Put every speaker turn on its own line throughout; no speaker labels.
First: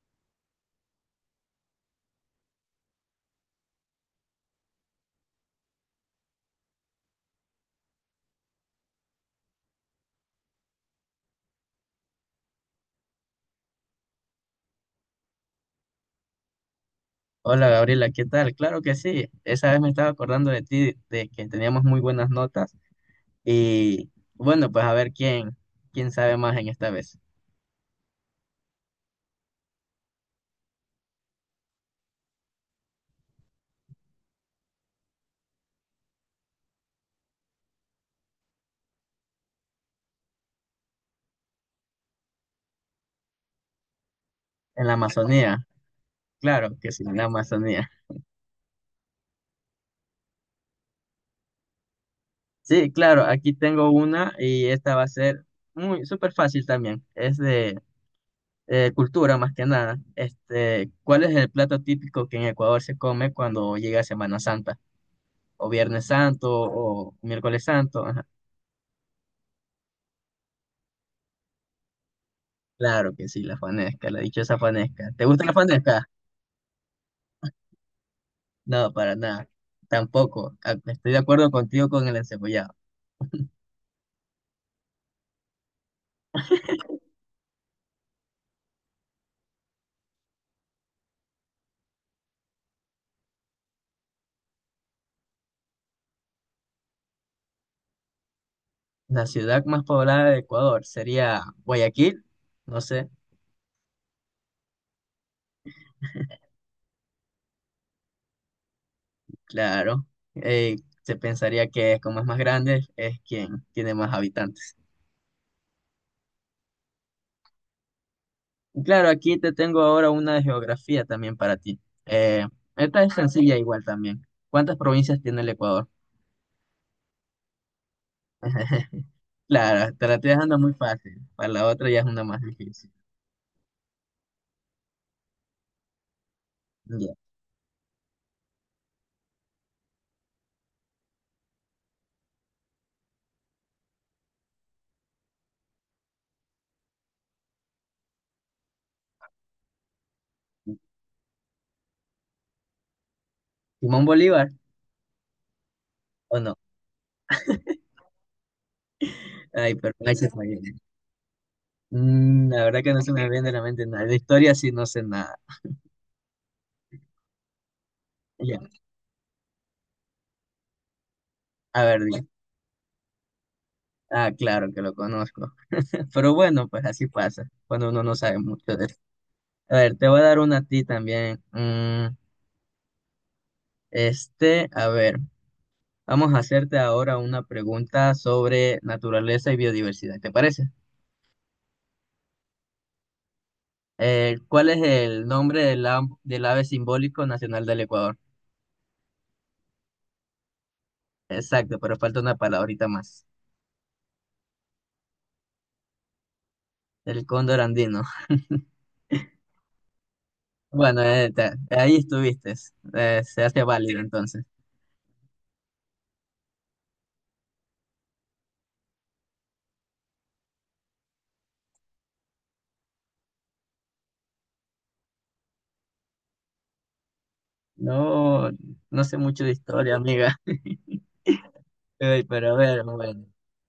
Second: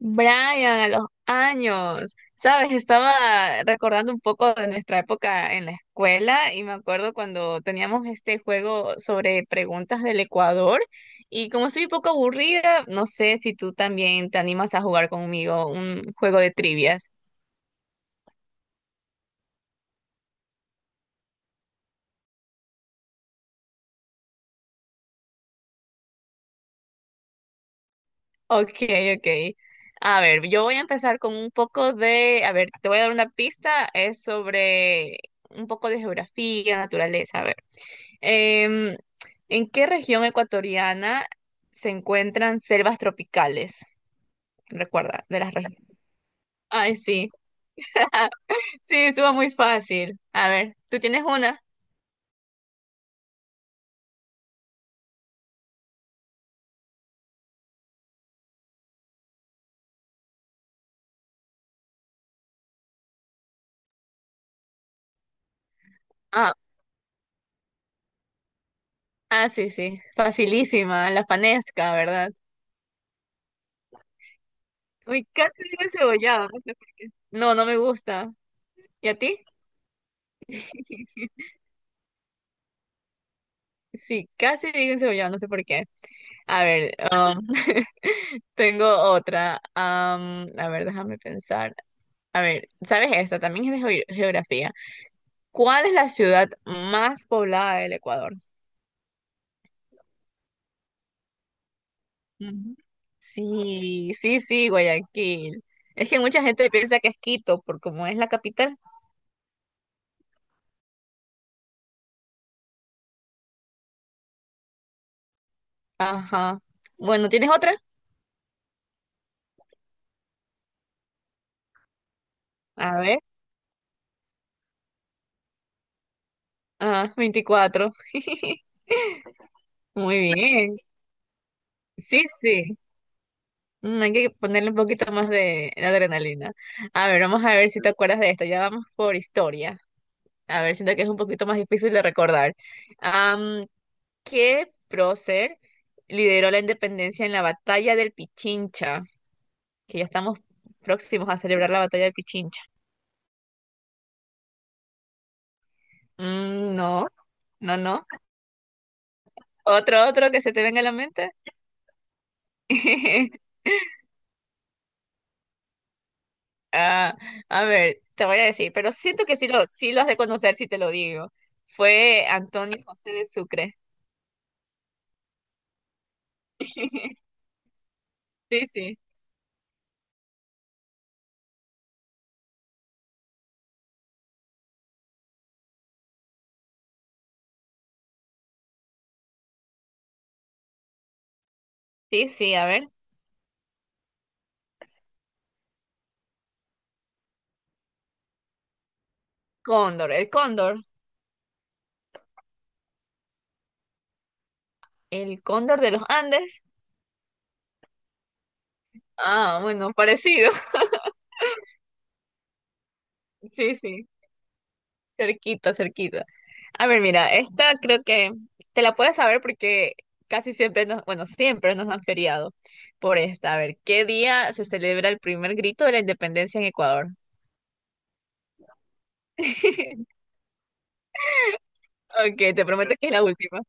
Brian, a los años, ¿sabes? Estaba recordando un poco de nuestra época en la escuela y me acuerdo cuando teníamos este juego sobre preguntas del Ecuador y como soy un poco aburrida, no sé si tú también te animas a jugar conmigo un juego de trivias.
Hola Gabriela, ¿qué tal? Claro que sí. Esa vez me estaba acordando de ti, de que teníamos muy buenas notas. Y bueno, pues a ver quién, quién sabe más en esta vez.
Ok, ok. A ver, yo voy a empezar con un poco de, a ver, te voy a dar una pista, es sobre un poco de geografía, naturaleza, a ver. Em, ¿En qué región ecuatoriana se encuentran selvas tropicales?
En la
Recuerda, de las
Amazonía.
regiones.
Claro que
Ay,
sí, en la
sí,
Amazonía.
sí, estuvo muy fácil. A ver, ¿tú tienes una?
Sí, claro, aquí tengo una y esta va a ser muy súper fácil también. Es de cultura más que nada. Este, ¿cuál es el plato típico que en Ecuador se come cuando llega Semana Santa? O Viernes Santo
Ah,
o Miércoles Santo. Ajá.
ah, sí, sí, facilísima, la fanesca, ¿verdad?
Claro que sí, la fanesca, la dichosa fanesca.
Uy,
¿Te gusta la
casi digo
fanesca?
encebollado, no sé por qué. No, no me gusta.
No,
¿Y
para
a ti?
nada. Tampoco. Ah, estoy de acuerdo contigo con el encebollado.
Sí, casi digo encebollado, no sé por qué. A ver, tengo otra. A ver, déjame pensar. A ver, ¿sabes esta? También es de geografía. ¿Cuál es la ciudad más poblada del Ecuador?
La ciudad más poblada de Ecuador sería Guayaquil.
Ujú.
No sé,
Sí, sí, sí, Guayaquil. Es que mucha gente piensa que es Quito por como es la capital.
claro. Eh, Se pensaría que como es más grande, es quien tiene más habitantes.
Ajá. Bueno, ¿tienes otra?
Y claro, aquí te tengo ahora una de geografía también para ti. Eh,
A
Esta es
ver.
sencilla igual también. ¿Cuántas provincias tiene el Ecuador?
Ah, 24.
Claro, te la estoy
Muy
dejando muy
bien.
fácil. Para la otra ya es una
Sí,
más
sí.
difícil.
Mm, hay que ponerle un poquito más de adrenalina. A
Ya.
ver, vamos a ver si te acuerdas de esto. Ya vamos por historia. A ver, siento que es un poquito más difícil de recordar. Am, que prócer lideró la independencia en la batalla del Pichincha, que ya estamos próximos a celebrar la batalla del Pichincha.
¿Simón Bolívar o no?
Mm, no, no, no.
Ay, pero
Otro,
ahí se
otro que
fue.
se te venga a la mente.
Mm, la verdad que no se me viene de la mente nada. De historia sí no sé nada.
Ah, a ver, te voy a
Ya,
decir, pero siento que sí lo has de conocer si te lo digo.
a ver,
Fue
di.
Antonio José de Sucre.
Ah, claro que lo conozco. Pero bueno, pues así pasa, cuando uno no sabe
Sí,
mucho de
sí.
esto. A ver, te voy a dar una a ti también. Mm, este, a ver, vamos a hacerte ahora una pregunta sobre naturaleza y biodiversidad, ¿te parece?
Sí, sí, a ver.
¿Cuál es el nombre del ave simbólico nacional del Ecuador?
Cóndor,
Exacto, pero falta una palabrita más.
el cóndor de los Andes.
El cóndor andino.
Ah, bueno, parecido.
Bueno, ahí estuviste. Se hace
Sí,
válido
sí.
entonces.
Cerquita, cerquita. A ver, mira, esta creo que te la puedes saber porque casi siempre siempre nos han feriado por esta. A ver, ¿qué día se celebra el primer grito de la independencia en Ecuador?
No, no sé mucho de historia, amiga. Ey,
Ok,
pero a
te
ver,
prometo que es la
bueno.
última.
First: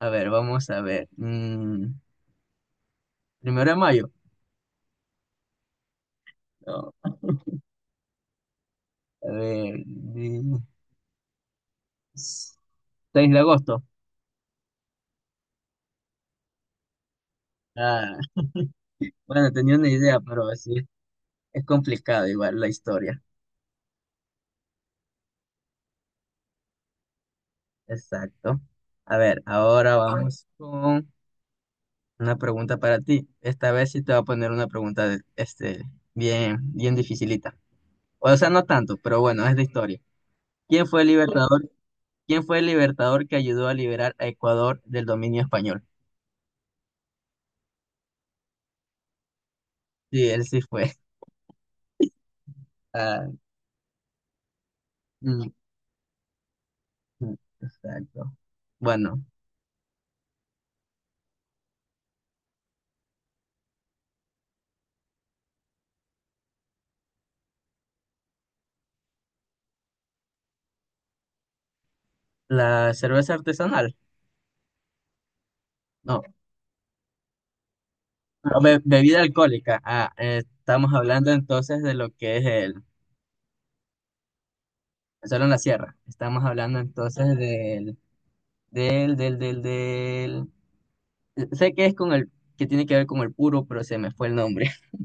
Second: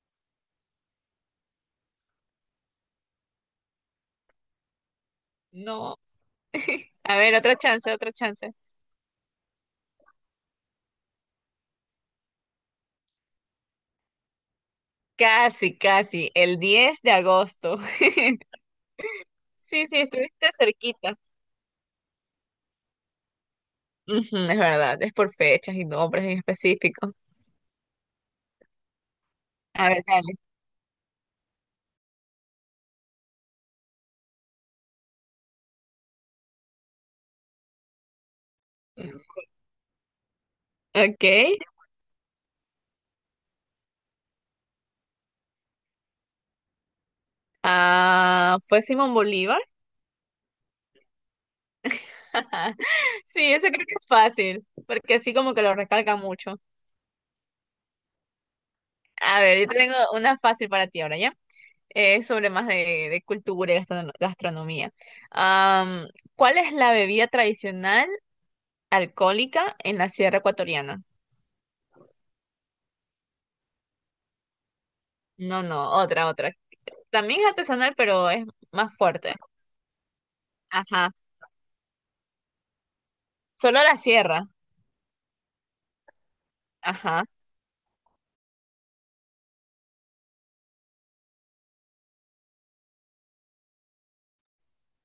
A ver, vamos a ver. Mm, primero de mayo.
No.
No.
A ver, otra chance, otra chance.
A ver. 6 de agosto.
Casi, casi, el 10 de agosto.
Ah, bueno, tenía
Sí,
una
sí,
idea, pero
estuviste
así
cerquita.
es complicado igual la historia.
Ujú, es verdad, es por fechas y nombres en específico.
Exacto. A ver,
A
ahora
ver, dale.
vamos una pregunta para ti. Esta vez sí te voy a poner una pregunta este, bien, bien dificilita. O sea, no tanto, pero bueno, es de historia. ¿Quién fue el
Ok.
libertador? ¿Quién fue el libertador que ayudó a liberar a Ecuador del dominio español?
Ah, ¿fue Simón Bolívar?
Sí, él sí fue.
Ajá.
Ah,
Sí, eso creo que es fácil, porque así
mm,
como que lo recalca mucho.
mm, exacto. Bueno,
A ver, yo tengo una fácil para ti ahora, ¿ya? Sobre más de cultura y gastronomía. Am, ¿Cuál es la bebida tradicional alcohólica en la Sierra Ecuatoriana?
la cerveza artesanal.
No, no,
No,
otra, otra. También es artesanal, pero es
no,
más
bebida
fuerte.
alcohólica. Ah, estamos
Ajá.
hablando entonces de lo que es el.
Solo la sierra.
Solo en la sierra. Estamos hablando
Ajá.
entonces del sé que es con el, que tiene que ver con el puro, pero se me fue el nombre.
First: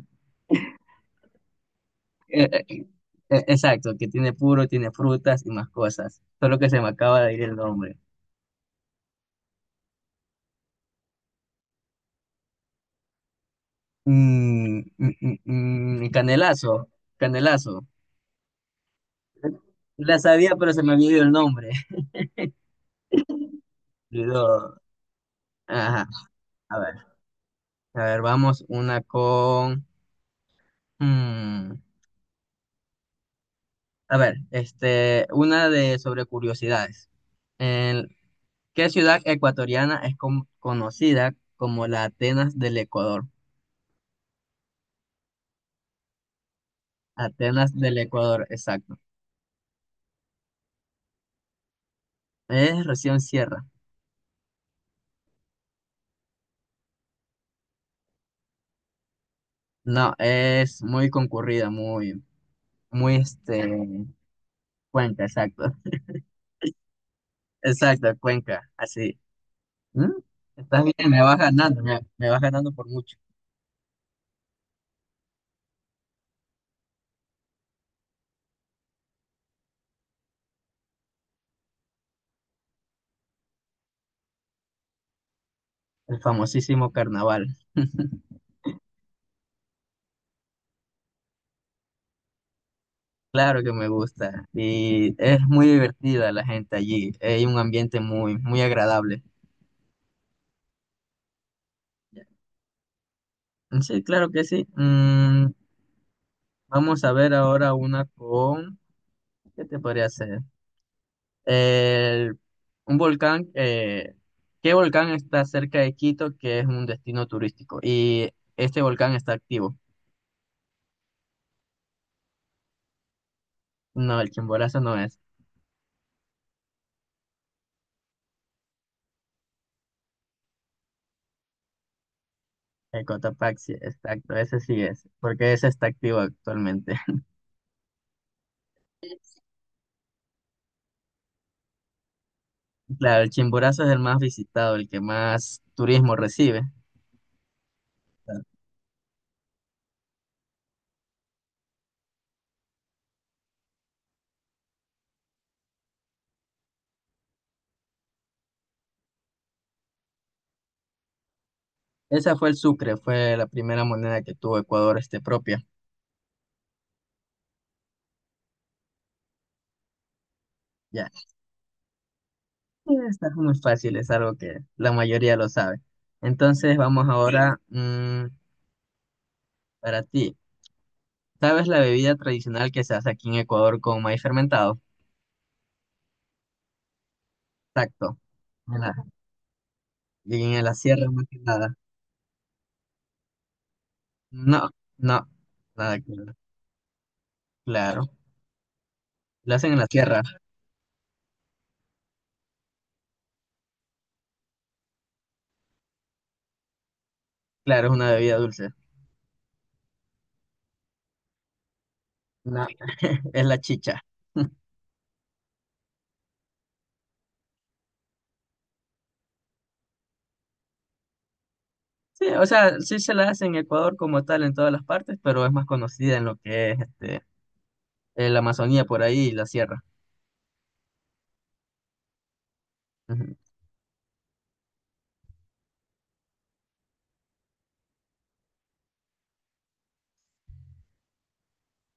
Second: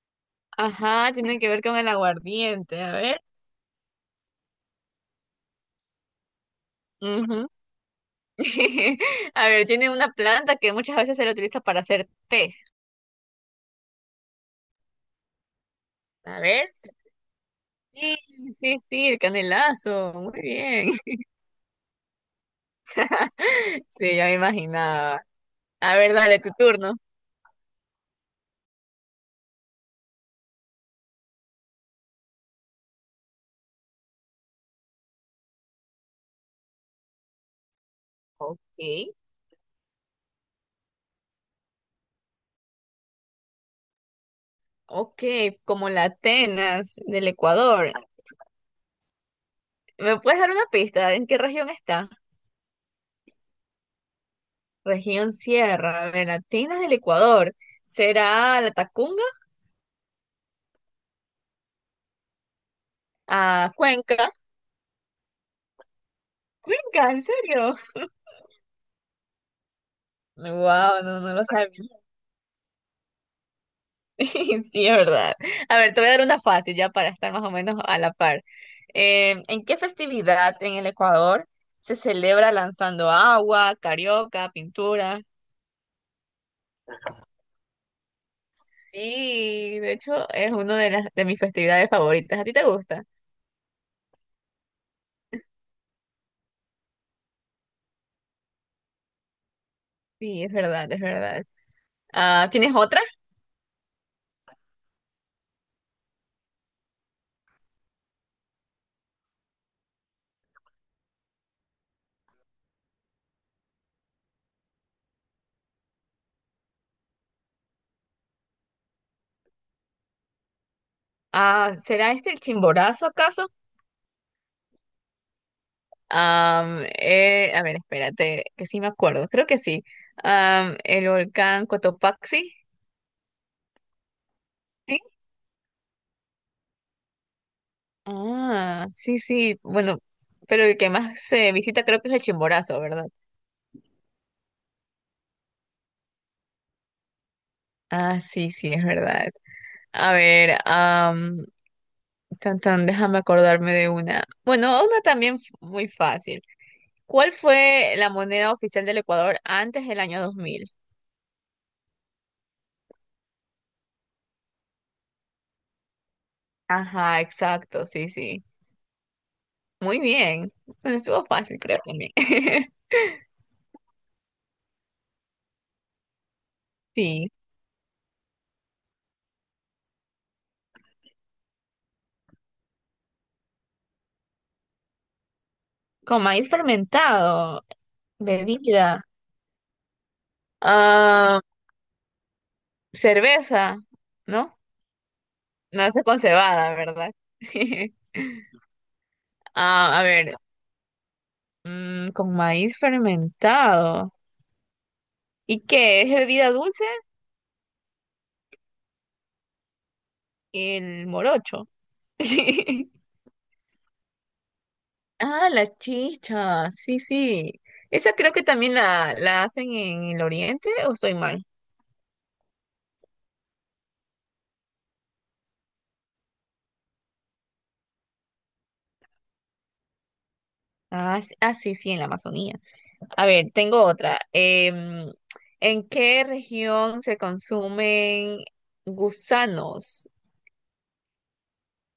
Ajá, tiene que ver con el
Eh, eh,
aguardiente. A ver.
Exacto, que tiene puro, tiene frutas y más cosas. Solo que se me acaba de ir
Ujú.
el nombre.
A ver, tiene una planta que muchas veces se la utiliza para hacer té. A ver,
Canelazo, canelazo.
sí, sí, sí, el canelazo,
La
muy
sabía, pero se
bien.
me había ido el nombre.
Sí, ya me
Lo-
imaginaba. A
ajá,
ver, dale tu
a
turno.
ver, a ver, vamos una con... mm, a ver, este, una de sobre curiosidades. En-
Ok,
¿Qué ciudad ecuatoriana es conocida como la Atenas del Ecuador?
ok, como la Atenas del
Atenas
Ecuador.
del Ecuador, exacto.
¿Me puedes dar una pista? ¿En qué región está?
Es recién cierra.
Región Sierra. A ver, Atenas del Ecuador. ¿Será la Tacunga?
No, es muy concurrida, muy, muy este,
Ah, Cuenca.
Cuenca, exacto.
Cuenca, ¿en serio?
Exacto, Cuenca, así. ¿Mm? Estás
Wow,
bien,
no,
me
no
vas
lo sabía.
ganando, me vas ganando por mucho.
Sí, es verdad. A ver, te voy a dar una fácil ya para estar más o menos a la par. ¿En qué festividad en el Ecuador se celebra lanzando agua, carioca, pintura?
El famosísimo carnaval.
Sí, de hecho es una de las de mis festividades favoritas. ¿A ti te gusta?
Claro que me gusta. Y es muy divertida la gente allí. Hay un ambiente muy, muy agradable.
Sí, es verdad, es verdad. Ah, ¿tienes otra?
Sí, claro que sí. Mm, vamos a ver ahora una con... ¿Qué te podría hacer? El- un volcán, ¿qué volcán está cerca de Quito que es un destino turístico? Y este volcán está activo.
Ah, ¿será este el Chimborazo acaso?
No, el Chimborazo no es.
A ver, espérate, que sí me acuerdo. Creo que sí. El volcán Cotopaxi.
El Cotopaxi, sí, exacto, ese sí es, porque ese está activo actualmente.
Ah, sí, sí. Bueno, pero el que más se visita creo que es el Chimborazo, ¿verdad?
Claro, el Chimborazo es el más visitado, el que más turismo recibe.
Ah,
Claro.
sí, sí, es verdad. A ver, tan, tan, déjame acordarme de una. Bueno, una también muy fácil. ¿Cuál fue la moneda oficial del Ecuador antes del año 2000?
Esa fue el Sucre, fue la primera moneda que tuvo Ecuador este propia.
Ajá, exacto, sí, sí. Muy bien. Bueno,
Ya,
estuvo fácil, creo también.
y está muy fácil, es algo que la mayoría lo sabe. Entonces vamos
Sí.
ahora mm, para ti. ¿Sabes la bebida tradicional que se hace aquí en Ecuador con maíz fermentado?
Con maíz fermentado,
Exacto. En la,
bebida,
en la sierra más que
ah,
nada.
cerveza, ¿no?
No, no, nada
Nace
que
con
ver.
cebada, ¿verdad?
Claro. La hacen en la
Ah, a
sierra.
ver, con maíz fermentado. ¿Y qué? ¿Es bebida dulce?
Claro, es una bebida dulce.
El morocho.
No, es la chicha.
Ah, la chicha, sí, sí. Esa creo que también la hacen en el oriente, ¿o estoy mal?
Sí, o sea, sí se la hace en Ecuador como tal en todas las partes, pero es más conocida en lo que es este, la Amazonía por ahí y la sierra.
Ah, sí, sí, en la Amazonía. A
Ujú.
ver, tengo otra. ¿En qué región se consumen gusanos?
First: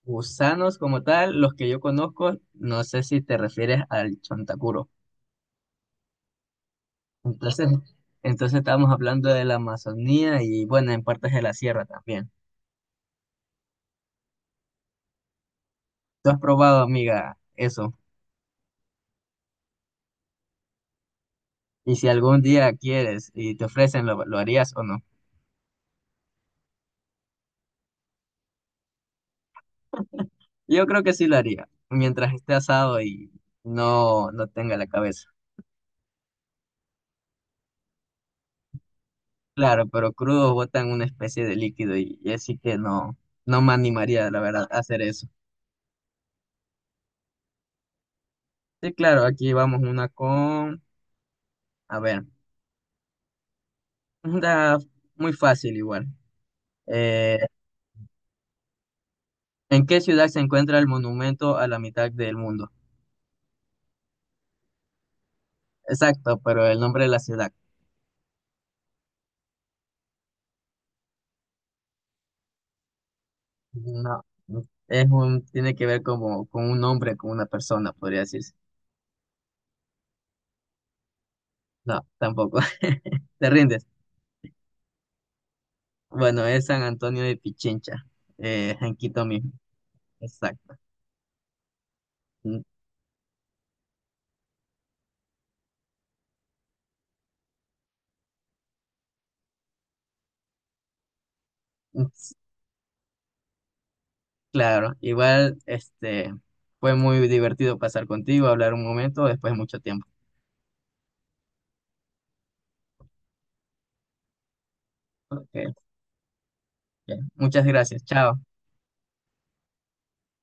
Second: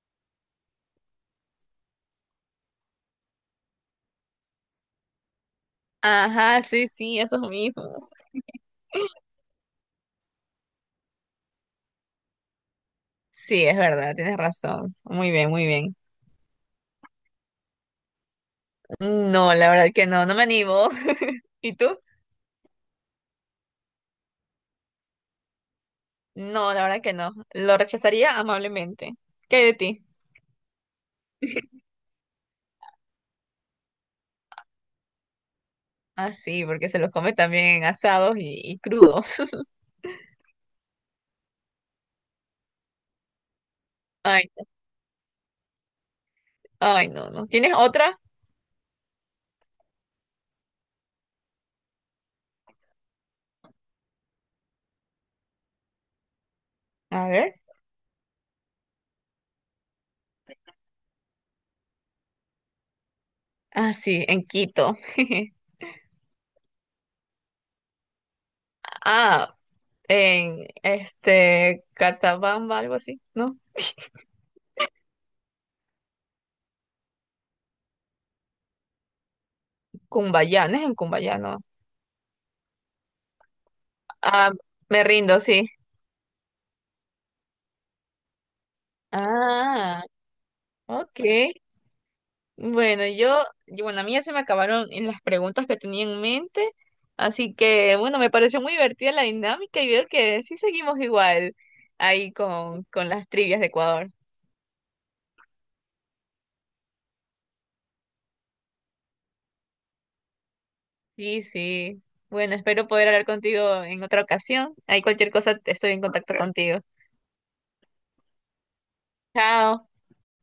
Gusanos como tal, los que yo conozco, no sé si te refieres al chontacuro.
Ajá, sí, sí, esos
Entonces,
mismos.
entonces estábamos hablando de la Amazonía y bueno, en partes de la sierra también.
Sí, es verdad, tienes razón. Muy bien, muy bien.
¿Tú has probado, amiga, eso?
No, la verdad que no, no me animo. ¿Y
Y
tú?
si algún día quieres y te ofrecen, lo harías o no?
No, la verdad que no. Lo rechazaría amablemente. ¿Qué hay de ti?
Yo creo que sí lo haría, mientras esté asado y no, no tenga la cabeza.
Ah, sí, porque se los come también en asados y crudos.
Claro, pero crudo botan una especie de líquido y así que no, no me animaría, la
Ay, no,
verdad, a hacer eso.
ay, no, no. ¿Tienes otra?
Sí, claro, aquí vamos una con, a ver, una muy fácil igual.
A
Eh,
ver.
¿En qué ciudad se encuentra el monumento a la mitad del mundo?
Ah, sí, en Quito.
Exacto, pero el nombre de la ciudad.
Ah, en este Catabamba, algo así, ¿no?
No, es un, tiene que ver como con un nombre, con una persona, podría decirse.
Cumbayá, no es en Cumbayá, no.
No, tampoco. ¿Te rindes?
Ah, me rindo, sí.
Bueno, es San Antonio de Pichincha, en Quito mismo.
Ah,
Exacto.
ok.
Mm,
Bueno, bueno, a mí ya se me acabaron en las preguntas que tenía en mente, así que bueno, me pareció muy divertida la dinámica y veo que sí seguimos igual
mm,
ahí
s-
con las trivias de Ecuador.
Claro, igual, este, fue muy divertido pasar contigo, hablar un momento después de mucho tiempo.
Sí, sí. Bueno, espero poder hablar contigo en otra ocasión. Ahí cualquier cosa
Ok,
estoy en contacto contigo.
ok. Muchas gracias. Chao.
Chao.